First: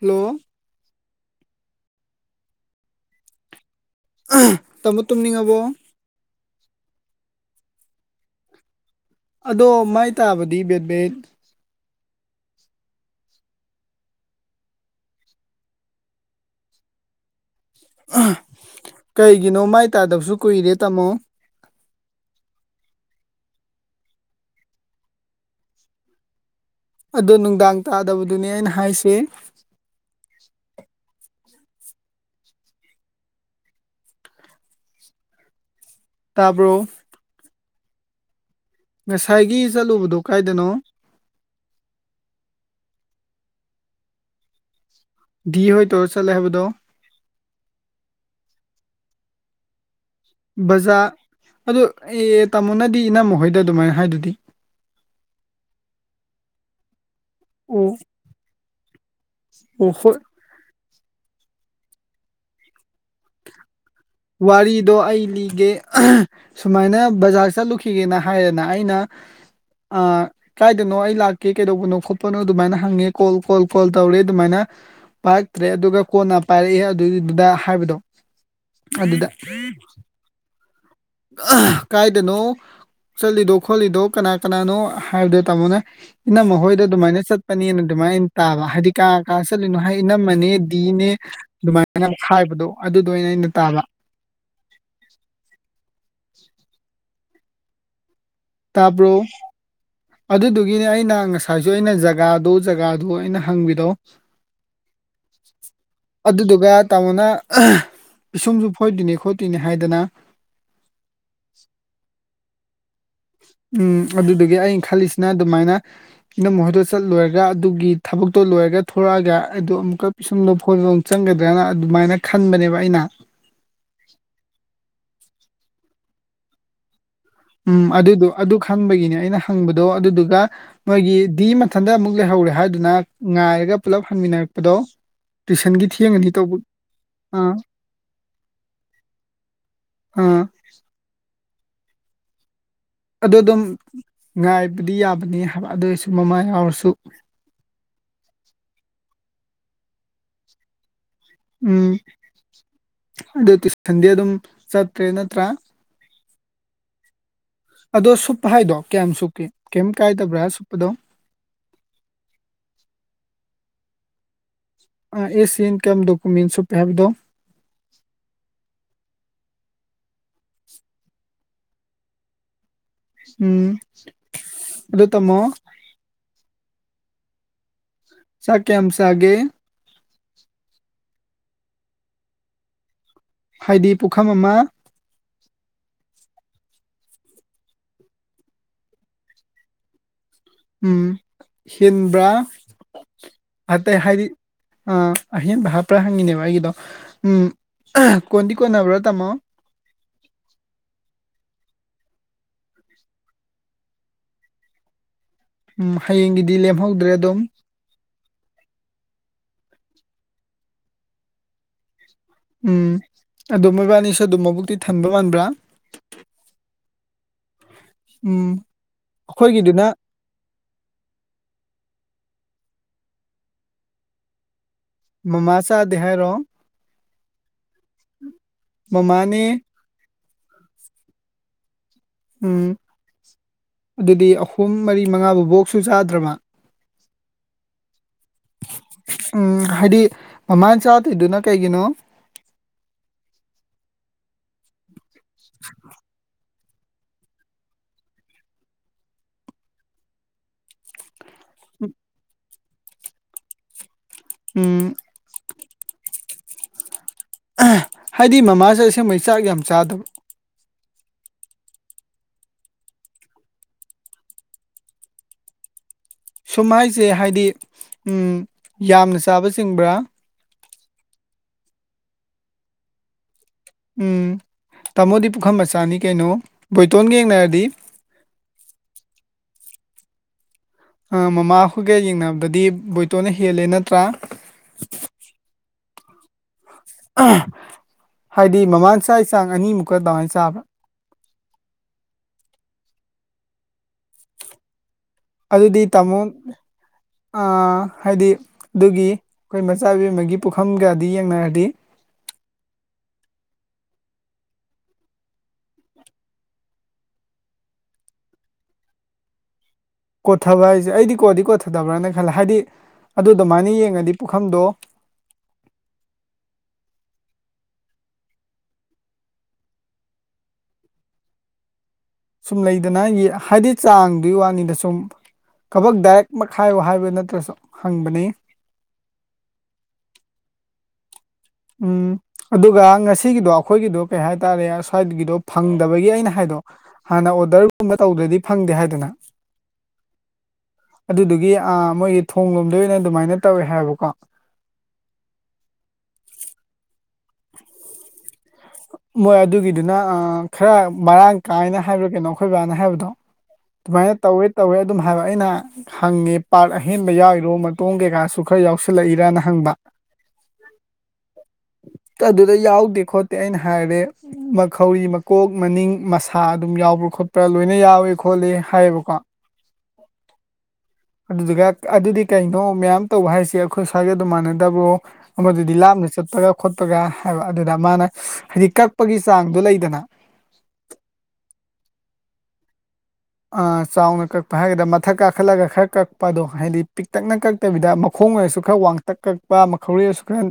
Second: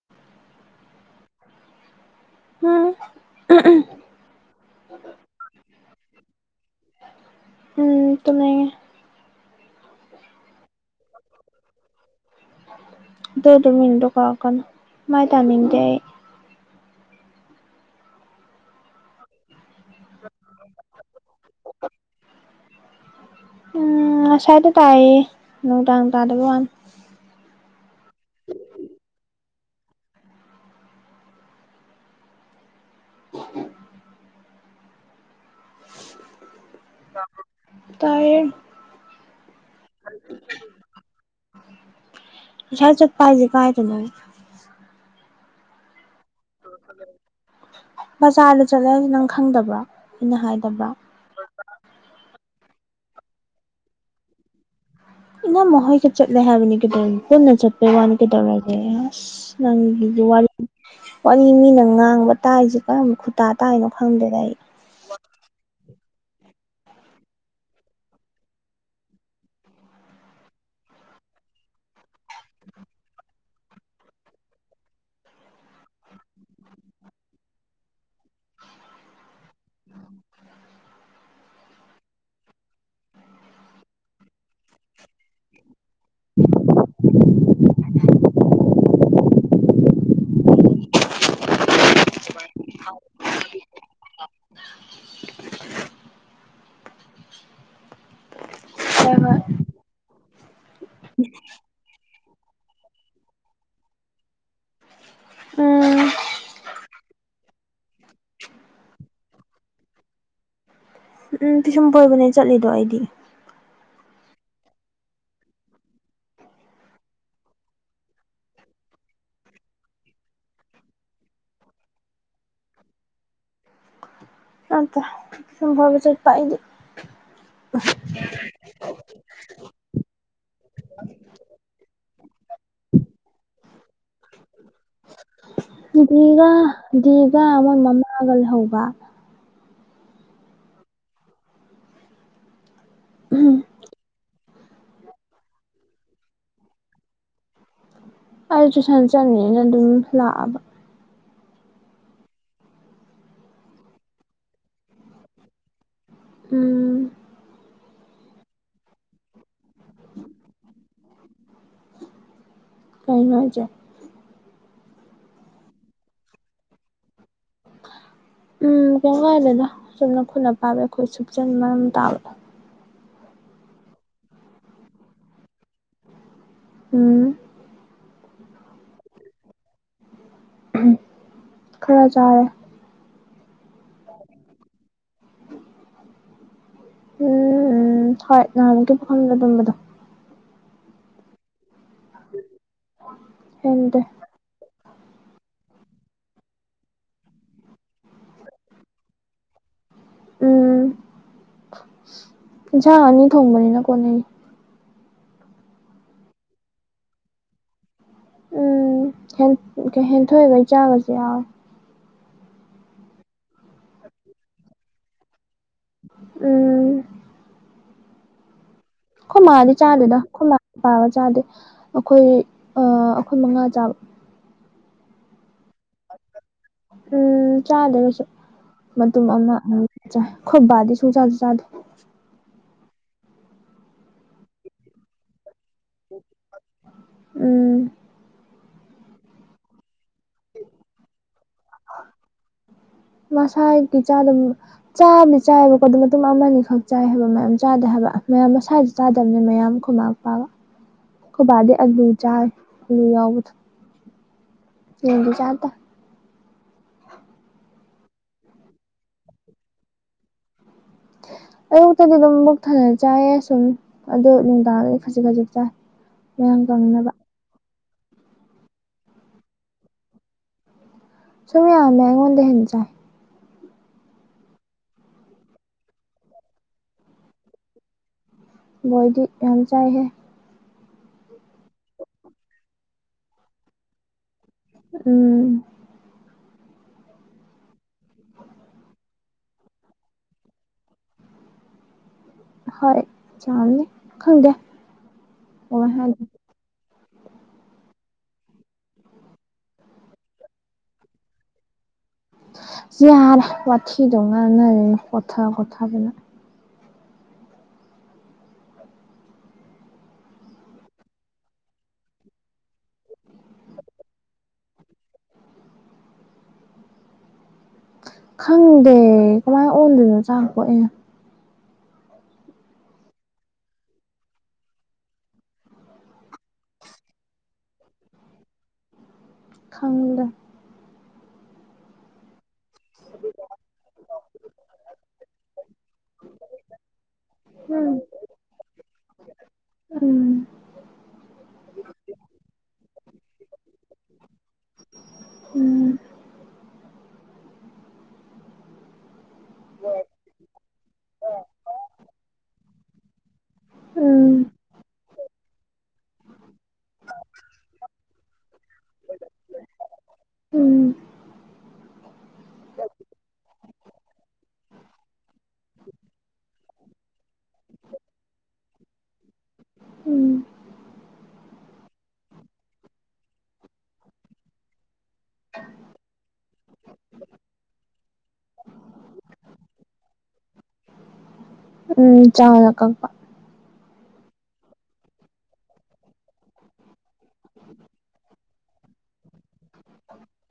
Hello ꯎꯝ ꯇꯃꯣ ꯇꯨꯝꯅꯤꯡꯉꯕꯣ ꯎꯝ ꯇꯃ ꯑꯗꯣ ꯃꯥꯏ ꯇꯥꯕꯗꯤ ꯕꯦꯠꯕꯦꯠ ꯗꯣꯗ ꯃꯤꯅꯤ ꯇꯣ ꯀꯥꯀ ꯃꯥꯥꯏ ꯇꯥꯃꯤꯡꯇ ꯀꯩꯒꯤꯅꯣ ꯃꯥꯏ ꯇꯥꯗꯕꯁꯨ ꯀꯨꯏꯔꯦ ꯇꯥꯃꯣ ꯎ ꯑꯁ꯭ꯋꯥꯏꯗ ꯇꯥꯌꯦ ꯅꯨꯡꯗꯥꯡ ꯇꯥꯗꯕ ꯋꯥꯅꯤ ꯑꯗꯣ ꯅꯨꯡꯗꯥꯡ ꯇꯥꯗꯕꯗꯨꯅꯦ ꯑꯩꯅ ꯍꯥꯏꯁꯦ ꯇꯥꯕ꯭ꯔꯣ ꯇꯥꯏ ꯉꯁꯥꯏꯒꯤ ꯆꯠꯂꯨꯕꯗꯣ ꯀꯥꯏꯗꯅꯣ ꯍ ꯆꯠ ꯄꯥꯏꯖꯦ ꯀꯥꯏ ꯊꯃꯅ ꯗꯤ ꯍꯣꯏ ꯇꯧꯔ ꯆꯠꯂꯦ ꯍꯥꯏꯕꯗꯣ ꯕꯖꯥꯔꯗ ꯆꯠꯂꯦꯁꯦ ꯅꯪ ꯈꯪꯗꯕ ꯕꯖꯥꯔ ꯑꯗꯨ ꯑꯦ ꯇꯥꯃꯣꯅꯗꯤ ꯏꯅꯝꯃꯥꯃꯣꯏꯗ ꯑꯗꯨꯃꯥꯏꯅ ꯍꯥꯏꯗꯨꯗꯤ ꯏꯅꯝꯃꯥ ꯍꯣꯏꯒ ꯆꯠꯂꯦ ꯍꯥꯏꯕꯅꯤ ꯀꯩꯗꯧꯔꯦ ꯄꯨꯟꯅ ꯆꯠꯄꯩ ꯑꯣ ꯋꯥꯅ ꯀꯩꯗꯧꯔꯒꯦ ꯑꯁ ꯑꯣ ꯍꯣꯏ ꯅꯪꯖꯤꯖꯨ ꯋꯥꯔꯤ ꯋꯥꯔꯤ ꯃꯤꯅ ꯉꯥꯡꯕ ꯇꯥꯏꯁꯦ ꯀꯔꯝꯕ ꯈꯨꯠ ꯋꯥꯔꯤꯗꯣ ꯑꯩ ꯂꯤꯒꯦ ꯁꯨꯃꯥꯏꯅ ꯕꯖꯥꯔ ꯆꯠꯂꯨꯈꯤꯒꯦꯅ ꯍꯥꯏꯔꯦꯅ ꯑꯩꯅ ꯑꯥ ꯀꯥꯏꯗꯅꯣ ꯑꯩ ꯂꯥꯛꯀꯦ ꯀꯩꯗꯧꯕꯅꯣ ꯈꯣꯠꯄꯅꯣ ꯑꯗꯨꯃꯥꯏꯅ ꯍꯪꯉꯦ ꯀꯣꯜ ꯀꯣꯜ ꯀꯣꯜ ꯇꯧꯔꯦ ꯑꯗꯨꯃꯥꯏꯅ ꯄꯥꯏꯔꯛꯇ꯭ꯔꯦ ꯑꯗꯨꯒ ꯀꯣꯟꯅ ꯄꯥꯏꯔꯛꯑꯦ ꯑꯗꯨꯒꯤꯗꯨꯗ ꯍꯥꯏꯕꯗꯣ ꯑꯗꯨꯗ [unintelligible] ꯀꯥꯏꯗꯅꯣ ꯆꯠꯂꯤꯗꯣ ꯈꯣꯠꯂꯤꯗꯣ ꯀꯅꯥ ꯀꯅꯥꯅꯣ ꯍꯥꯏꯕꯗ ꯇꯝꯃꯣꯅꯦ ꯏꯅꯝꯃꯥ ꯍꯣꯏꯗ ꯑꯗꯨ ꯃꯥꯏꯅ ꯆꯠ ꯆꯠꯄꯅꯦꯅ ꯑꯗꯨꯃꯥꯏꯅ ꯇꯥꯕ ꯍꯥꯏꯗꯤ ꯀꯥ ꯀꯥ ꯆꯠꯂꯤꯅꯣ ꯍꯥꯏ ꯏꯅꯝꯃꯅꯦ ꯕꯤꯅꯦ ꯑꯗꯨꯃꯥꯏꯅ [unintelligible] ꯍꯥꯏꯕꯗꯣ ꯑꯗꯨꯗꯣ ꯑꯣꯏꯅ ꯑꯩꯅ ꯇꯥꯕ [inaudible] ꯇꯥꯕ꯭ꯔꯣ ꯍꯣꯏ ꯍꯣꯏ ꯑꯗꯨꯗꯨꯒꯤꯅꯦ ꯑꯩꯅ ꯉꯁꯥꯏꯁꯨ ꯑꯩꯅ ꯖꯒꯥꯗꯨ ꯖꯒꯥꯗꯨ ꯑꯩꯅ ꯍꯪꯉꯤꯗꯣ [unintelligible] ꯎꯝ ꯑꯗꯨꯗꯨꯒ ꯇꯥꯃꯣꯅ ꯄꯤꯁꯨꯝꯁꯨ ꯐꯣꯏꯗꯣꯏꯅꯤ ꯈꯣꯠꯇꯣꯏꯅꯤ ꯍꯥꯏꯗꯥꯅ ꯎꯝ ꯄꯤꯁꯨꯝ ꯐꯣꯏꯕꯅꯦ ꯆꯠꯂꯤꯗꯣ ꯑꯩꯗꯤ ꯎꯝ ꯑꯗꯨꯗꯨꯒꯤ ꯑꯩꯅ ꯈꯜꯂꯤꯁꯤꯅ ꯑꯗꯨꯃꯥꯏꯅ ꯏꯅꯝꯃꯥꯍꯣꯏꯗꯣ ꯆꯠꯂꯣꯏꯔꯒ ꯑꯗꯨꯒꯤ ꯊꯕꯛꯇꯣ ꯂꯣꯏꯔꯒ ꯊꯣꯂꯛꯑꯒ ꯑꯩꯗꯣ ꯑꯃꯨꯛꯀ ꯄꯤꯁꯨꯝꯗꯣ ꯐꯣꯢꯕ ꯃꯨꯛ ꯆꯪꯒꯗ꯭ꯔꯅ ꯑꯗꯨꯃꯥꯏꯅ ꯈꯟꯕꯅꯦꯕ ꯑꯩꯅ ꯅꯠꯇꯦ ꯄꯤꯁꯨꯝ ꯐꯣꯏꯕ ꯆꯠꯄ ꯑꯩꯒꯤ ꯎꯝ ꯑꯗꯨꯗꯣ ꯑꯗꯨ ꯈꯪꯕꯒꯤꯅꯦ ꯑꯩꯅ ꯍꯪꯕꯗꯣ ꯑꯗꯨꯗꯨꯒ ꯅꯣꯏꯒꯤ ꯗꯤ ꯃꯊꯟꯇ ꯑꯃꯨꯛ ꯂꯩꯍꯧꯔꯦ ꯍꯥꯏꯗꯨꯅ ꯉꯥꯏꯔꯒ ꯄꯨꯂꯞ ꯍꯪꯃꯤꯟꯅꯔꯛꯄꯗꯣ ꯗꯤꯒ ꯗꯤꯒ ꯑꯥ ꯃꯣꯏ ꯃꯃꯥꯒ ꯂꯩꯍꯧꯕ ꯑꯥ ꯑꯗꯣ ꯑꯗꯨꯝ ꯉꯥꯏꯕꯗꯤ ꯌꯥꯕꯅꯤ ꯍꯥꯏꯕ ꯑꯗꯨ ꯑꯣꯏꯔꯁꯨ ꯃꯃꯥ ꯌꯥꯎꯔꯁꯨ ꯑꯩ ꯇꯨꯏꯁꯟ ꯆꯠꯅꯤꯅ ꯑꯗꯨꯝ ꯂꯥꯛꯑꯥꯕ ꯎꯝ ꯑꯗꯨ ꯇꯨꯢꯁꯟꯗꯤ ꯑꯗꯨꯝ ꯆꯠꯇ꯭ꯔꯦ ꯅꯠꯇ꯭ꯔꯥ ꯎꯝ ꯑꯗꯣ ꯁꯨꯞꯄ ꯍꯥꯏꯗꯣ ꯀꯌꯥꯝ ꯁꯨꯞꯀꯦ ꯀꯩꯝ ꯀꯥꯏꯗꯕ꯭ꯔꯥ ꯁꯨꯞꯄꯗꯣ ꯀꯩꯅꯣ ꯍꯥꯢꯖꯦ ꯑꯦ ꯁꯤ ꯏꯟꯀꯝ ꯗꯣꯀꯨꯃꯦꯟ ꯁꯨꯞꯄꯦ ꯍꯥꯏꯕꯗꯣ ꯎꯝ ꯀꯩꯝ ꯀꯥꯏꯗꯦꯗ ꯆꯨꯝꯅ ꯈꯨꯠꯅ ꯄꯥꯏꯕ ꯈꯔ ꯁꯨꯞꯆꯟ ꯃꯔꯝ ꯇꯥꯕ ꯎꯝ ꯑꯗꯨ ꯇꯝꯃꯣ ꯎꯝ ꯆꯥꯛ ꯀꯌꯥꯝ ꯆꯥꯒꯦ [unintelligible] ꯈꯔꯥ ꯆꯥꯔꯦ ꯍꯥꯏꯗꯤ ꯄꯨꯈꯝ ꯑꯃꯥ ꯎꯝ ꯍꯣꯏ ꯅꯍꯥꯟꯃꯨꯛꯀꯤ ꯄꯨꯈꯝꯗ ꯗꯨꯝꯕꯗꯣ ꯎꯝ ꯍꯦꯟꯕ꯭ꯔꯥ ꯑꯇꯩ ꯍꯦꯟꯗꯦ ꯍꯥꯏꯗꯤ ꯑ ꯑꯍꯦꯟꯕ ꯍꯥꯞꯄ꯭ꯔꯥ ꯍꯪꯉꯤꯅꯦꯕ ꯑꯩꯒꯤꯗꯣ ꯎꯝ ꯀꯣꯟꯗꯤ ꯀꯣꯟꯅꯕ꯭ꯔꯣ ꯇꯥꯃꯣ ꯎꯝ ꯏꯟꯁꯥꯡ ꯑꯅꯤ ꯊꯣꯡꯕꯅꯤꯅ ꯀꯣꯟꯅꯩ ꯎꯝ ꯍꯌꯦꯡꯒꯤꯗꯤ ꯂꯦꯝꯍꯧꯗ꯭ꯔꯦ ꯑꯗꯨꯝ ꯎꯝ ꯍꯦꯟ ꯍꯦꯟꯊꯣꯏꯕꯩ ꯆꯥꯕꯁꯨ ꯌꯥꯎꯋꯦ ꯎꯝ ꯑꯗꯨ ꯃꯣꯏꯕꯥꯅꯤꯁꯨ ꯑꯗꯨꯝ ꯃꯕꯨꯛꯇꯤ ꯊꯟꯕ ꯃꯥꯟꯕ꯭ꯔꯥ ꯎꯝ ꯎꯝ ꯑꯈꯣꯢꯃꯥꯗꯤ ꯑꯩꯈꯣꯏꯒꯤꯗꯨꯅ ꯆꯥꯗꯦꯗ ꯈꯨꯂꯥ ꯄꯥꯕ ꯆꯥꯗꯦ ꯑꯈꯣꯏ ꯑꯈꯣꯏ ꯃꯉꯥ ꯆꯥꯕ ꯃꯃꯥ ꯆꯥꯗꯦ ꯍꯥꯏꯔꯣ ꯎꯝ ꯆꯥꯗꯦ ꯀꯩꯁꯨ ꯃꯇꯨꯝ ꯑꯃ ꯃꯃꯥꯅꯦ ꯑꯅꯤ ꯆꯥꯏ ꯈꯣꯢ ꯕꯥ ꯗꯤ ꯁꯨꯡ ꯆꯥꯁꯨ ꯆꯥꯗꯦ ꯎꯝ ꯑꯗꯨꯗꯤ ꯑꯍꯨꯝ ꯃꯔꯤ ꯃꯉꯥ ꯕꯨꯕꯣꯛꯁꯨ ꯆꯥꯗ꯭ꯔꯕ ꯎꯝ ꯎꯝ ꯍꯥꯏꯗꯤ ꯃꯃꯥꯅ ꯆꯥꯗꯣꯏꯗꯨꯅ ꯀꯩꯒꯤꯅꯣ ꯃꯁꯥꯒꯤ ꯆꯥꯗꯕ ꯆꯥꯕꯨꯗꯤ ꯆꯥꯏꯕꯀꯣ ꯑꯗꯨ ꯃꯇꯨꯝ ꯑꯃꯅꯤ ꯈꯛ ꯆꯥꯏ ꯍꯥꯏꯕ ꯃꯌꯥꯝ ꯆꯥꯗꯦ ꯍꯥꯏꯕ ꯃꯌꯥꯝ ꯃꯁꯥꯏꯖꯨ ꯆꯥꯗꯕꯅꯤ ꯃꯌꯥꯝ ꯑꯈꯣꯢ ꯃꯥ ꯑꯈꯣꯢ ꯕꯥꯒ ꯈꯣꯢ ꯕꯥꯗꯤ ꯑꯂꯨ ꯆꯥꯢ ꯂꯨ ꯌꯥꯎꯕꯗꯨ ꯎꯝ ꯌꯦꯟꯗꯤ ꯆꯥꯗꯦ ꯍꯥꯏꯗꯤ ꯃꯃꯥꯥꯁꯦ ꯑꯁꯦꯡꯕꯩ ꯆꯥꯛ ꯌꯥꯝ ꯆꯥꯗꯕ ꯑꯌꯨꯛꯇꯗꯤ ꯑꯗꯨꯝ ꯃꯕꯨꯛ ꯊꯟꯅ ꯆꯥꯏ ꯁꯨꯝ ꯑꯗꯣ ꯅꯨꯡꯗꯥꯡꯗꯤ ꯈꯖꯤꯛ ꯈꯖꯤꯛ ꯆꯥꯏ ꯃꯌꯥꯡ ꯁꯨꯝ ꯍꯥꯏꯁꯦ ꯀꯪꯅꯕ ꯍꯥꯏꯗꯤ ꯎꯝ ꯌꯥꯝꯅ ꯆꯥꯕ ꯆꯤꯡꯕ꯭ꯔꯥ ꯁꯃꯤ ꯌꯥ ꯃ ꯀꯣꯟꯗ ꯍꯦꯟꯁ ꯎꯝ ꯇꯥꯃꯣꯗꯤ ꯄꯨꯈꯝ ꯃꯆꯥꯅꯤ ꯀꯩꯅꯣ ꯕꯣꯏꯇꯣꯟꯒ ꯌꯦꯡꯅꯔꯗꯤ ꯕꯣꯏꯗꯤ ꯌꯥꯝ ꯆꯥꯏꯍꯦ ꯃꯃꯥꯍꯣꯏꯒ ꯌꯦꯡꯅꯕꯗꯗꯤ ꯕꯣꯏꯇꯣꯅ ꯍꯦꯜꯂꯦ ꯅꯠꯇ꯭ꯔꯥ ꯎꯝ ꯍꯥꯏꯗꯤ ꯃꯃꯥꯡ ꯆ ꯆꯥꯡ ꯑꯅꯤꯃꯨꯛꯀ ꯑꯗꯨꯃꯥꯏꯅ ꯆꯥꯕ꯭ꯔꯥ ꯍꯣꯏ ꯆꯥꯡꯅꯦ ꯈꯪꯒꯦ ꯑꯗꯨꯗꯤ ꯇꯥꯃꯣ ꯍꯥꯏꯗꯤ ꯑꯗꯨꯒꯤ ꯑꯩꯈꯣꯏ ꯃꯆꯥꯕꯤ ꯑꯃꯒꯤ ꯄꯨꯈꯝꯒꯗꯤ ꯌꯦꯡꯅꯔꯗꯤ ꯌꯥ ꯄꯊꯤꯗꯣ ꯑꯅ ꯀꯣꯊꯥ ꯀꯣꯊꯥꯕꯅ ꯀꯣꯠꯊꯕ ꯍꯥꯏꯁꯦ ꯑꯩꯗꯤ ꯀꯣꯠꯗꯤ ꯀꯣꯠꯊꯗꯕ꯭ꯔꯅ ꯈꯜꯂꯦ ꯍꯥꯏꯗꯤ ꯑꯗꯨ ꯑꯗꯨꯃꯥꯏꯅ ꯌꯦꯡꯉꯗꯤ ꯄꯨꯈꯝꯗꯣ ꯈꯪꯗꯦ ꯀꯃꯥꯏꯅ ꯑꯣꯟꯗꯣꯏꯅꯣ ꯆꯥꯄꯣꯑꯦ ꯁꯨꯝ ꯂꯩꯗꯅ ꯍꯥꯏꯗꯤ ꯆꯥꯡꯗꯨꯒꯤ ꯋꯥꯅꯤꯗ ꯁꯨꯝ ꯀꯕꯛ ꯗꯥꯏꯔꯦꯛ ꯃꯈꯥꯏꯌꯣ ꯍꯥꯏꯕ ꯅꯠꯇ꯭ꯔꯁꯨ ꯍꯪꯕꯅꯤ ꯈꯪꯂꯅ ꯎꯝ ꯑꯗꯨꯒ ꯉꯁꯤꯒꯤꯗꯣ ꯑꯩꯈꯣꯏꯒꯤꯗꯣ ꯀꯩ ꯍꯥꯏꯇꯥꯔꯦ ꯁ꯭ꯋꯥꯏꯒꯤꯗꯣ ꯐꯪꯗꯕꯒꯤ ꯑꯩꯅ ꯍꯥꯏꯗꯣ ꯍꯥꯟꯅ ꯑꯣꯗꯔꯒꯨꯝꯕ ꯇꯧꯗ꯭ꯔꯗꯤ ꯐꯪꯗꯦ ꯍꯥꯏꯗꯅ ꯎꯝ ꯑꯗꯨꯗꯨꯒꯤ ꯃꯣꯏꯒꯤ ꯊꯣ ꯂꯣꯝꯗ ꯑꯣꯏꯅ ꯑꯗꯨꯃꯥꯏꯅ ꯇꯧꯋꯦ ꯍꯥꯏꯕꯀꯣ ꯎꯝ ꯎ ꯃꯣꯏ ꯑꯗꯨꯒꯤꯗꯨꯅ ꯈꯔ ꯃꯔꯥꯡ ꯀꯥꯏꯅ ꯍꯥꯏꯕ꯭ꯔꯥ ꯀꯩꯅꯣ ꯑꯩꯈꯣꯏ ꯕꯥꯅ ꯍꯥꯏꯕꯗꯣ ꯑꯗꯨꯃꯥꯏꯅ ꯇꯧꯋꯦ ꯎꯝ ꯇꯧꯋꯦ ꯑꯗꯨꯝ ꯍꯥꯏꯕ ꯑꯩꯅ ꯍꯪꯉꯦ ꯄꯥꯔꯛ ꯑꯍꯦꯟꯕ ꯌꯥꯎꯏꯔꯣ ꯃꯇꯣꯡ ꯀꯩꯀꯥꯁꯨ ꯈꯔ ꯌꯥꯎꯁꯜꯂꯛꯏꯔꯅ ꯍꯪꯕ ꯎꯝ ꯎꯝ ꯑꯗꯨꯗ ꯌꯥꯎ ꯗꯦꯈꯣ ꯑꯩꯅ ꯍꯥꯏꯔꯦ ꯃꯈꯧꯔꯤ ꯃꯀꯣꯛ ꯃꯅꯤꯡ ꯃꯁꯥ ꯑꯗꯨꯝ ꯌꯥꯎ꯭ꯔꯥ ꯈꯣꯠꯄ꯭ꯔꯥ ꯂꯣꯏꯅ ꯌꯥꯎꯋ ꯈꯣꯠꯂꯤ ꯍꯥꯏꯌꯦꯕꯀꯣ ꯎꯝ ꯑꯗꯨꯗꯨꯒ ꯑꯗꯨꯗꯤ ꯀꯩꯅꯣ ꯃꯌꯥꯝ ꯇꯧꯕ ꯍꯥꯏꯁꯦ ꯑꯩꯈꯣꯏ ꯁ꯭ꯋꯥꯏꯒꯤ ꯑꯗꯨꯝ ꯃꯥꯟꯅꯗꯕ꯭ꯔꯣ ꯑꯃꯗꯨꯗꯤ ꯂꯥꯞꯅ ꯆꯠꯄꯒ ꯈꯣꯠꯄꯒ ꯍꯥꯏꯕ ꯑꯗꯨꯅ ꯃꯥꯅ ꯍꯥꯏꯗꯤ ꯀꯛꯄꯒꯤ ꯆꯥꯡꯗꯣ ꯂꯩꯗꯅ ꯎꯝ ꯆꯥ ꯂ ꯀꯄ ꯆꯥꯎꯅ ꯀꯛꯄ ꯍꯥꯏꯒꯗ ꯃꯊꯛ ꯀꯥꯈꯠꯂꯒ ꯈꯔ ꯀꯛꯄ ꯑꯗꯣ ꯍꯥꯏꯗꯤ ꯄꯤꯛꯇꯛꯅ ꯀꯛ ꯀꯛꯇꯕꯤꯗ ꯃꯈꯣꯡ ꯑꯣꯏꯔꯁꯨ ꯈꯔ ꯋꯥꯡꯇꯛ ꯀꯛꯄ ꯃꯈꯧꯔꯁꯨ ꯈꯔ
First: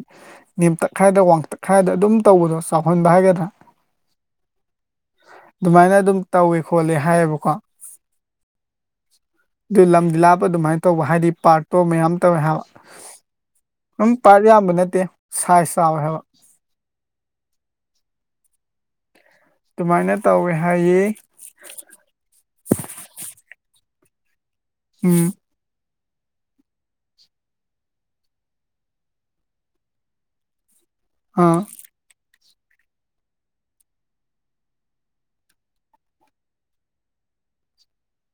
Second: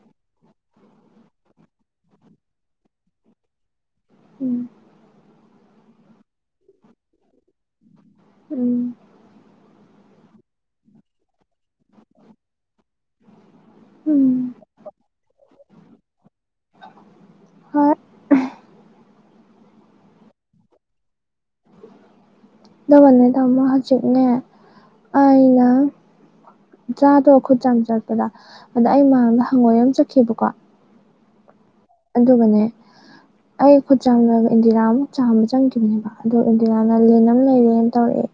ꯅꯦꯝꯇꯛ ꯈꯥꯏꯗ ꯋꯥꯡꯇꯛ ꯈꯥꯏꯗ ꯑꯗꯨꯝ ꯇꯧꯕꯗꯣ ꯆꯥꯎꯍꯟꯕ ꯍꯥꯏꯒꯗ꯭ꯔꯥ ꯎꯝ ꯑꯗꯨꯃꯥꯏꯅ ꯑꯗꯨꯝ ꯇꯧꯏ ꯈꯣꯠꯂꯦ ꯍꯥꯏꯌꯦꯕꯀꯣ ꯎꯝ ꯑꯗꯨ ꯂꯝꯗꯤ ꯂꯥꯞꯄ ꯑꯗꯨꯃꯥꯏꯅ ꯇꯧꯕ ꯍꯥꯏꯗꯤ ꯄꯥꯔꯠꯇꯣ ꯃꯌꯥꯝ ꯇꯧꯋꯦ ꯍꯥꯏꯕ ꯑꯗꯨꯝ ꯄꯥꯔꯠ ꯎꯝ ꯌꯥꯝꯕ ꯅꯠꯇꯦ ꯁꯥꯏꯖ ꯆꯥꯎꯏ ꯍꯥꯏꯕ ꯍꯣꯏ ꯑꯗꯨꯃꯥꯏꯅ ꯇꯧꯋꯦ ꯍꯥꯏꯌꯦ [unintelligible] ꯍꯧꯖꯤꯛꯅꯦ ꯎꯝ ꯑꯩꯅ ꯆꯥꯗꯣ ꯈꯨꯠ ꯆꯥꯝ ꯆꯠꯄꯗ ꯑꯗ ꯑꯩ ꯃꯥꯡꯗ ꯍꯪꯉꯣꯏ ꯑꯃ ꯆꯠꯈꯤꯕꯀꯣ ꯑꯥ ꯑꯗꯨꯒꯅꯦ ꯑꯩ ꯈꯨꯠꯆꯥꯝ ꯂꯣꯢꯔꯥ ꯏꯟꯗꯤꯔꯥ ꯑꯃꯨꯛ ꯆꯥꯝꯕ ꯆꯪꯒꯤꯝꯅꯦꯕ ꯑꯗꯣ ꯏꯟꯗꯤꯔꯥꯅ ꯂꯤꯟ ꯑꯃ ꯂꯩꯔꯦꯅ ꯇꯧꯔꯛꯑꯦ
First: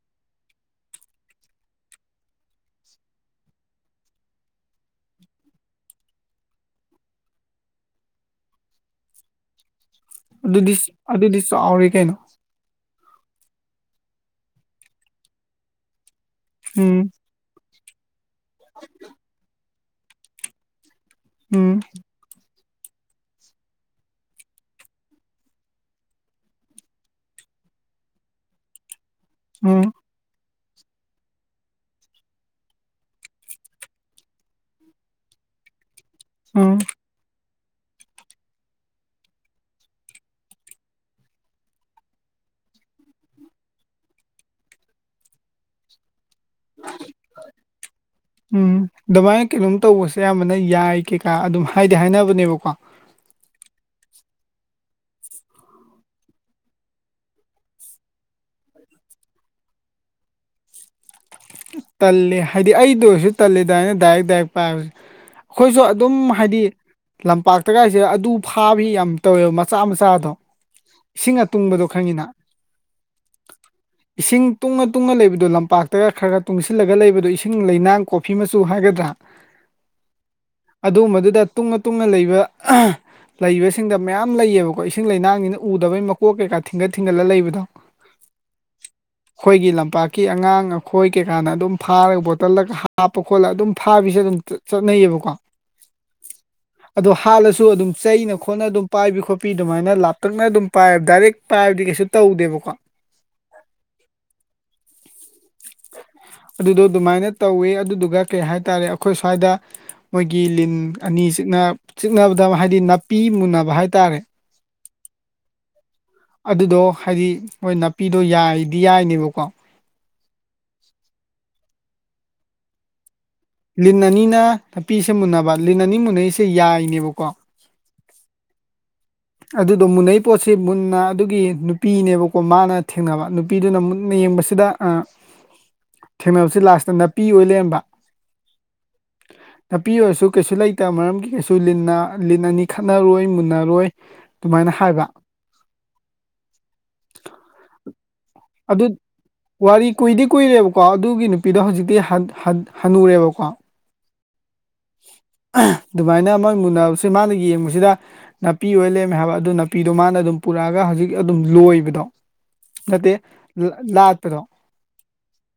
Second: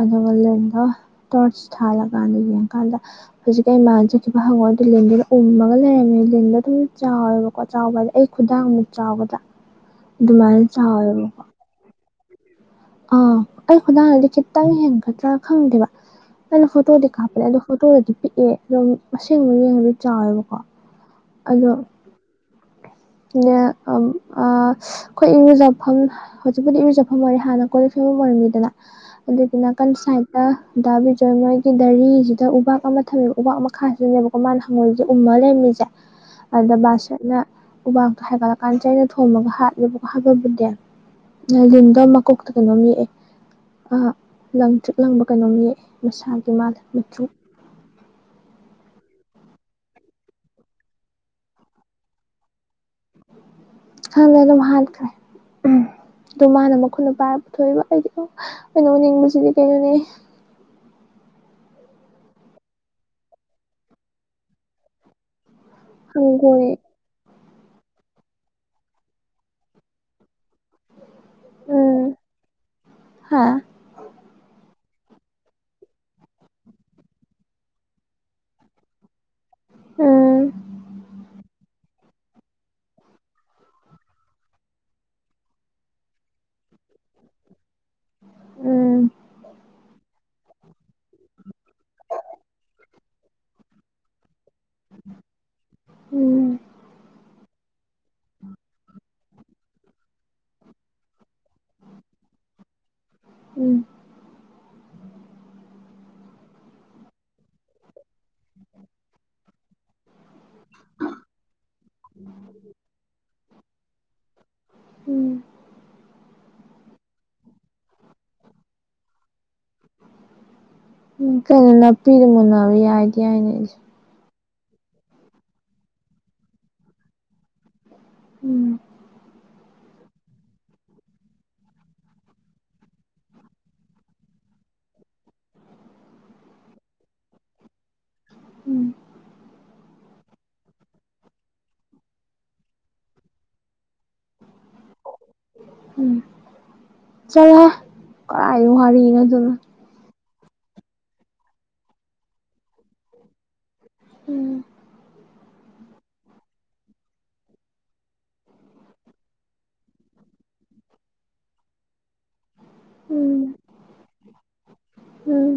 ꯑꯗꯨꯒ ꯂꯤꯟꯗꯣ ꯇꯣꯔꯆ ꯊꯥꯜꯂꯀꯥꯟꯗ ꯌꯦꯡꯀꯥꯟꯗ ꯍꯧꯖꯤꯛ ꯑꯩ ꯃꯥꯡ ꯆꯠꯈꯤꯕ ꯍꯪꯉꯣꯢꯗꯨ ꯂꯤꯟꯗꯨꯅ ꯎꯝꯃꯒ ꯂꯩꯔꯝꯃꯦ ꯂꯤꯟꯗꯣ ꯑꯗꯨꯝ ꯆꯥꯎꯋꯦꯕ ꯀꯣ ꯆꯥꯎꯕ ꯍꯥꯏꯗ ꯑꯩ ꯈꯨꯗꯥꯡꯃꯨꯛ ꯆꯥꯎꯒꯗ ꯑꯗꯨꯃꯥꯏꯅ ꯆꯥꯎꯋꯦꯕꯀꯣ ꯆꯥꯎꯔꯦꯀꯩꯅꯣ ꯑꯥ ꯑꯩ ꯈꯨꯗꯥꯡꯗꯥꯒꯤ ꯈꯤꯇꯪ ꯍꯦꯟꯒꯥꯗ꯭ꯔꯥ ꯈꯪꯗꯦꯕꯥ ꯑꯩꯅ ꯎꯝ ꯐꯣꯇꯣꯗꯤ ꯀꯥꯞꯄꯥ ꯑꯗꯣ ꯐꯣꯇꯣꯗꯗꯤ ꯄꯤꯛꯑꯦ ꯑꯗꯣ ꯑꯁꯦꯡꯕꯥ ꯌꯦꯡꯉꯗꯤ ꯆꯥꯎꯋꯦꯕꯀꯣ꯫ ꯑꯗꯣ ꯎꯝ [unintelligible] ꯑꯝ ꯑꯥ ꯑꯩꯈꯣꯏ ꯏꯔꯨꯖꯐꯝ ꯍꯧꯖꯤꯛꯄꯨꯗꯤ ꯏꯔꯨꯖꯐꯝ ꯑꯣꯏꯔꯦ ꯍꯥꯟꯅ ꯀꯣꯂꯤꯛ ꯐ°ꯡꯐꯝ ꯑꯣꯏꯔꯝꯃꯤꯗꯅꯥ꯫ ꯑꯗꯨꯢꯗꯨ ꯎꯝ ꯅꯥꯀꯟ ꯁꯥꯏꯠ ꯗꯥ ꯗꯥ ꯕꯤꯆꯝ ꯍꯣꯏꯒꯤ ꯗꯥꯔꯤꯁꯤꯗ ꯎꯄꯥꯛ ꯑꯃ ꯊꯝꯃꯦꯕ ꯎꯄꯥꯛ ꯃꯈꯥꯁꯤꯗꯅꯦꯕ ꯃꯥꯅ ꯍꯪꯉꯣꯏꯁꯦ ꯎꯝꯃꯥ ꯂꯩꯔꯝꯃꯤꯁꯦ ꯑꯗ ꯎꯝ ꯕꯥꯁꯔꯠꯅ ꯎꯕꯥꯛꯇꯣ ꯍꯥꯏꯒꯠꯂꯀꯥꯟꯗ ꯆꯩꯩꯥꯅ ꯊꯣꯝꯃꯒ ꯍꯥꯠꯂꯦꯕꯀꯣ ꯍꯥꯠꯄꯕꯨꯗꯤ ꯂꯤꯟꯗꫭ ꯃꯀꯣꯛꯇ ꯀꯩꯅꯣꯝ ꯌꯦꯛꯑꯦ ꯑ ꯂꯪꯇ꯭ꯔꯤꯛ ꯂꯪꯕ ꯀꯩꯅꯣꯝ ꯌꯦꯛꯑꯦ ꯃꯁꯥꯒꯤ ꯃꯥꯜꯂꯦ ꯃꯨꯁꯨꯛ ꯎꯝ ꯑꯗꯨꯃꯥꯏꯅ ꯀꯩꯅꯣꯝ ꯇꯧꯕꯁꯦ ꯑꯌꯥꯝꯕꯅꯥ ꯌꯥꯏ ꯀꯩꯀꯥ ꯑꯗꯨꯝ ꯍꯥꯏꯗꯤ ꯍꯥꯏꯅꯕꯅꯦꯕꯀꯣ꯫ ꯈꯪꯗꯦ ꯑꯗꯨꯝ ꯍꯥꯠꯈ꯭ꯔꯦ꯫ ꯎꯝꯝ ꯑꯗꯣ ꯃꯥꯅ ꯃꯈꯨꯠꯅ ꯄꯥꯏꯔꯒ ꯄꯨꯊꯣꯂꯛꯢꯕ ꯑꯩꯗꯤ ꯑꯩꯅ ꯑꯣꯅꯤꯡꯕꯁꯤꯗꯤ ꯀꯩꯅꯣꯅꯤ ꯇꯜꯂꯤ ꯍꯥꯏꯗꯤ ꯑꯩꯗꯥ ꯑꯣꯏꯔꯁꯨ ꯇꯜꯂꯤ ꯑꯗꯨꯃꯥꯏꯅ ꯗꯥꯏꯔꯦꯛ ꯗꯥꯏꯔꯦꯛ ꯄꯥꯏꯕꯁꯦ꯫ ꯑꯩꯈꯣꯏꯁꯨ ꯑꯗꯨꯝ ꯍꯥꯏꯗꯤ ꯍꯪꯒꯣꯏ ꯂꯝꯄꯥꯛꯇꯒꯥꯁꯤ ꯑꯗꯨ ꯐꯥꯕꯤ ꯌꯥꯝ ꯇꯧꯋꯦꯕ ꯃꯆꯥ ꯃꯆꯥꯗꯣ ꯏꯁꯤꯡꯒꯥ ꯇꯨꯡꯕꯗꯣ ꯈꯪꯉꯤꯅ ꯍꯥ ꯏꯁꯤꯡ ꯇꯨꯡꯉꯥ ꯇꯨꯡꯉꯥ ꯂꯩꯕꯗꯣ ꯂꯝꯄꯥꯛꯇꯒꯥ ꯈꯔ ꯈꯔ ꯇꯨꯡꯁꯤꯜ ꯂꯒ ꯂꯩꯕꯗꯨ ꯏꯁꯤꯡ ꯂꯩꯅꯥꯡ ꯀꯣꯐꯤ ꯃꯆꯨ ꯍꯥꯏꯒꯗ꯭ꯔꯥ꯫ ꯎꯝ ꯑꯗꯨꯒꯨꯝꯕꯗꯨꯗꯥ ꯇꯨꯡꯉꯥ ꯇꯨꯡꯉꯥ ꯂꯩꯕ ꯂꯩꯕꯁꯤꯡꯗꯥ ꯃꯌꯥꯝ ꯂꯩꯌꯦꯕꯀꯣ ꯏꯁꯤꯡ ꯂꯩꯅꯥꯡꯅꯤꯅ ꯎꯗꯕꯩ ꯃꯀꯣꯛ ꯀꯩꯀꯥ ꯊꯤꯡꯒꯠ ꯊꯤꯡꯒꯠꯂꯒ ꯂꯩꯕꯗꯣ꯫ ꯎꯝ ꯑꯩꯈꯣꯏꯒꯤ ꯂꯝꯄꯥꯛꯀꯤ ꯑꯉꯥꯡ ꯑꯩꯈꯣꯏ ꯀꯩꯀꯥꯅ ꯑꯗꯨꯝ ꯐꯥꯔꯒ ꯕꯣꯇꯜꯗꯒꯥ ꯍꯥꯞꯄ ꯈꯣꯠꯂꯒ ꯑꯗꯨꯝ ꯐꯥꯕꯤꯁꯨ ꯑꯗꯨꯝ ꯆꯠꯅꯩꯌꯦꯕꯀꯣ ꯎꯝ ꯑꯗꯣ ꯍꯥꯠꯂꯁꯨ ꯑꯗꯨꯝ ꯆꯩꯅ ꯈꯣꯠꯅꯥ ꯑꯗꯨꯝ ꯄꯥꯏꯕꯤ ꯈꯣꯠꯄꯤ ꯑꯗꯨꯃꯥꯏꯅ ꯂꯥꯞꯇꯛꯅꯥ ꯑꯗꯨꯝ ꯄꯥꯏꯕꯥ ꯗꯥꯏꯔꯦꯛ ꯄꯥꯏꯕꯗꯤ ꯀꯩꯁꯨ ꯇꯧꯗꯦꯕꯀꯣ꯫ ꯎꯝ ꯑꯗꯨꯗꯣ ꯑꯗꯨꯃꯥꯏꯅ ꯇꯧꯋꯦ ꯑꯗꯨꯏꯗꯨꯒ ꯀꯩ ꯍꯥꯏꯇꯥꯔꯦ ꯑꯩꯈꯣꯏ ꯁ꯭ꯋꯥꯏꯗꯥ꯫ ꯃꯣꯏꯒꯤ ꯂꯤꯟ ꯑꯅꯤ ꯆꯤꯛꯅ ꯆꯤꯛꯅꯕꯗ ꯍꯥꯏꯗꯤ ꯅꯥꯄꯤ ꯃꯨꯟꯅꯕ ꯍꯥꯏꯇꯥꯔꯦ ꯎꯝ ꯑꯗꯨꯗꯣ ꯍꯥꯏꯗꯤ ꯃꯣꯏ ꯅꯥꯄꯤꯗꯣ ꯌꯥꯏꯗꯤ ꯌꯥꯏꯅꯦꯕꯀꯣ꯫ ꯑꯝ ꯀꯩꯅꯣ ꯅꯄꯤꯒꯥ ꯃꯨꯟꯅꯕ ꯌꯥꯏꯗꯤ ꯌꯥꯏꯅꯦꯗꯤ ꯂꯤꯟ ꯑꯅꯤꯅ ꯅꯥꯄꯤꯁꯦ ꯃꯨꯟꯅꯕ ꯂꯤꯟ ꯑꯅꯤꯅꯥ ꯃꯨꯟꯅꯩꯁꯦ ꯌꯥꯏꯅꯦꯕꯀꯣ꯫ ꯎꯝ ꯑꯗꯨꯗꯣ ꯃꯨꯟꯅꯩ ꯄꯣꯠꯁꯤ ꯃꯨꯟꯅ ꯑꯗꯨꯒꯤ ꯅꯨꯄꯤꯅꯦꯕꯥ ꯀꯣ ꯃꯥꯅꯥ ꯊꯦꯡꯅꯕꯥ꯫ ꯅꯥꯄꯤꯗꯨꯅ ꯃꯨꯟꯅꯥ ꯌꯦꯡꯕꯁꯤꯗ꯫ ꯊꯦꯡꯅꯕꯁꯤ ꯂꯥꯁꯇ ꯅꯥꯄꯤ ꯑꯣꯏ ꯂꯩꯔꯝꯕ꯫ ꯎꯝ ꯅꯄꯤ ꯄꯤ ꯑꯣꯏꯔꯁꯨ ꯀꯩꯁꯨ ꯂꯩꯇꯕꯥꯃꯔꯝꯒꯤ ꯀꯩꯁꯨ ꯂꯤꯟꯅ ꯂꯤꯟ ꯑꯅꯤ ꯈꯠꯅꯔꯣꯏ ꯃꯨꯟꯅꯔꯣꯏ ꯑꯗꯨꯃꯥꯏꯅꯥ ꯍꯥꯏꯕꯥ ꯎꯝꯝ ꯆꫭꯍ° ꯑꯗꯨꯗꫭ ꯋꯥꯔꯤ ꯀꯨꯏꯗꯤ ꯀꯨꯏꯔꯦꯕꯥ ꯀꯣ ꯑꯗꯨꯒꯤ ꯅꯨꯄꯤꯗꯣ ꯍꯧꯖꯤꯛꯇꯤ ꯍꯅꯨꯔꯦꯕꯀꯣ꯫ ꯎꯝꯝ ꯑꯥ ꯑꯗꯨꯃꯥꯏꯅ ꯃꯣꯏ ꯃꯨꯟꯅꯁꯤ ꯃꯥꯅ ꯌꯦꯡꯕꯁꯤꯗꯥ ꯅꯥꯄꯤ ꯑꯣꯏ ꯂꯦꯝꯔꯃꯦ ꯍꯥꯏꯕꯗꫭ꯫ ꯑꯗꯨ ꯅꯥꯄꯤꯗꯣ ꯃꯥꯅ ꯑꯗꯨꯝ ꯄꯨꯔꯛꯑꯒ ꯍꯧꯖꯤꯛ ꯑꯗꯨꯝ ꯂꯣꯏꯕꯗꯣ꯫ ꯅꯠꯇꯦ ꯂꯥꯥꯛꯠꯄꯗꯣ꯫ ꯎꯝꯝ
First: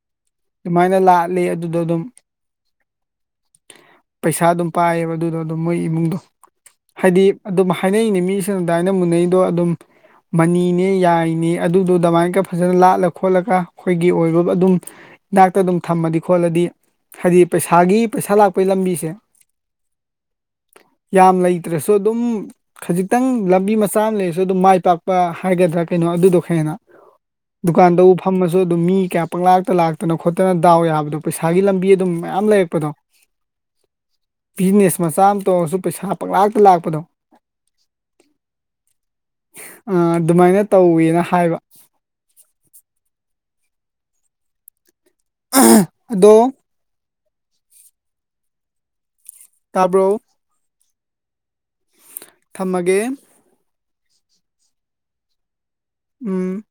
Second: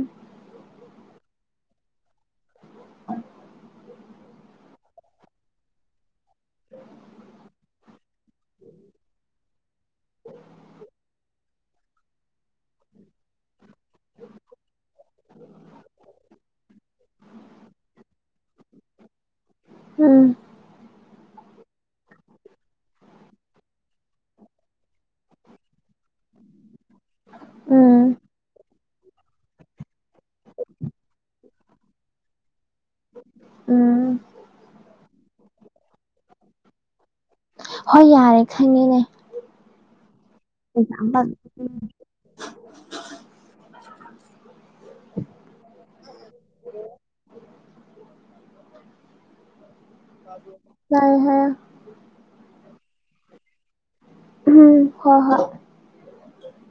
ꯑꯗꯨꯃꯥꯏꯅꯥ ꯂꯥꯛꯔ° ꯑꯗꯨꯗꯣ ꯑꯗꯨꯝ꯫ ꯄꯩꯁꯥ ꯑꯗꯨꯝꯅꯥ ꯄꯥꯏ ꯑ°ꯕꯥ ꯑꯗꯨꯗꯣ ꯑꯗꯨꯝ ꯃꯣꯏ ꯏꯃꯨꯡꯗꯣ꯫ ꯍꯥꯏꯗꯤ ꯑꯗꯨꯝ ꯍꯥꯏꯅꯩꯅꯦ ꯃꯤꯁꯨ ꯑꯗꯨꯃꯏꯅꯥ ꯃꯨꯟꯅꯩꯗꯣ ꯑꯗꯨꯝ꯫ ꯃꯅꯤꯅꯦ ꯌꯥꯏꯅꯦ ꯫ ꯑꯗꯨꯗꯨ ꯗꯃꯥꯏꯒ ꯐꯖ ꯂꯥꯠꯂ ꯈꯣꯠꯂꯒ ꯈꯣꯏꯒꯤ ꯑꯣꯏꯕ ꯑꯗꯨꯝ ꯏꯅꯥꯛꯇ ꯑꯗꯨꯝ ꯊꯝꯃꯗꯤ ꯈꯣꯠꯂꯗꯤ ꯍꯥꯏꯗꯤ ꯄꯩꯁꯥꯒꯤ ꯄꯩꯁꯥ ꯂꯥꯛꯄꯩ ꯂꯝꯕꯤꯖꯦ ꯎꯝ ꯫ ꯌꯥꯝ ꯂꯩꯇ꯭ꯔꯁꯨ ꯑꯗꯨꯝ ꯈꯖꯤꯛꯇꯪ ꯂꯝꯕꯤ ꯃꯆꯥ ꯑꯃ ꯂꯩꯔꯖꯨ ꯑꯗꯨꯝ ꯃꯥꯏ ꯄꯥꯛꯄ ꯍꯥꯏꯒꯗ꯭ꯔꯥ ꯀꯩꯅꯣ ꯑꯗꯨꯗꯣ ꯈꯪꯉꯦꯅ ꯫ ꯗꯨꯀꯥꯟꯗꯕꯨ ꯎꯝ ꯐꯝꯃꯖꯨ ꯑꯗꯨꯝ ꯃꯤ ꯀꯌꯥ ꯄꯪꯂꯥꯛꯇ ꯂꯥꯛ ꯇꯅ ꯈꯣꯠꯇꯅ ꯗꯥꯎ ꯌꯥꯕꯗꯣ ꯄꯩꯁꯥꯒꯤ ꯂꯝꯕꯤ ꯑꯗꯨꯝ ꯃꯌꯥꯝ ꯂꯩꯔꯛꯄꯗꯣ ꯫ ꯎꯝ ꯫ ꯕꯤꯖꯤꯅꯦꯁ ꯃꯆꯥ ꯑꯃ ꯇꯣꯡꯉꯁꯨ ꯄꯩꯁꯥ ꯄꯪꯂꯥꯛꯇ ꯂꯥꯛꯄꯗꯣ ꯍꯣꯏ ꯌꯥꯔꯦ ꯈꯪꯉꯦꯅꯦ ꯫ ꯑꯥ ꯑꯗꯨꯃꯥꯏꯅ ꯑꯦꯛꯖꯥꯝ ꯄꯥ ꯇꯧꯋꯦꯅ ꯍꯥꯏꯕ ꯫ [unintelligible] ꯑꯗꯣ ꯇꯥꯕ꯭ꯔꯣ ꯫ ꯆꯥꯏꯍꯦ ꯫ ꯊꯝꯃꯒꯦ ꯫ ꯍꯣ ꯍꯣꯏ ꯫ ꯎꯝ ꯫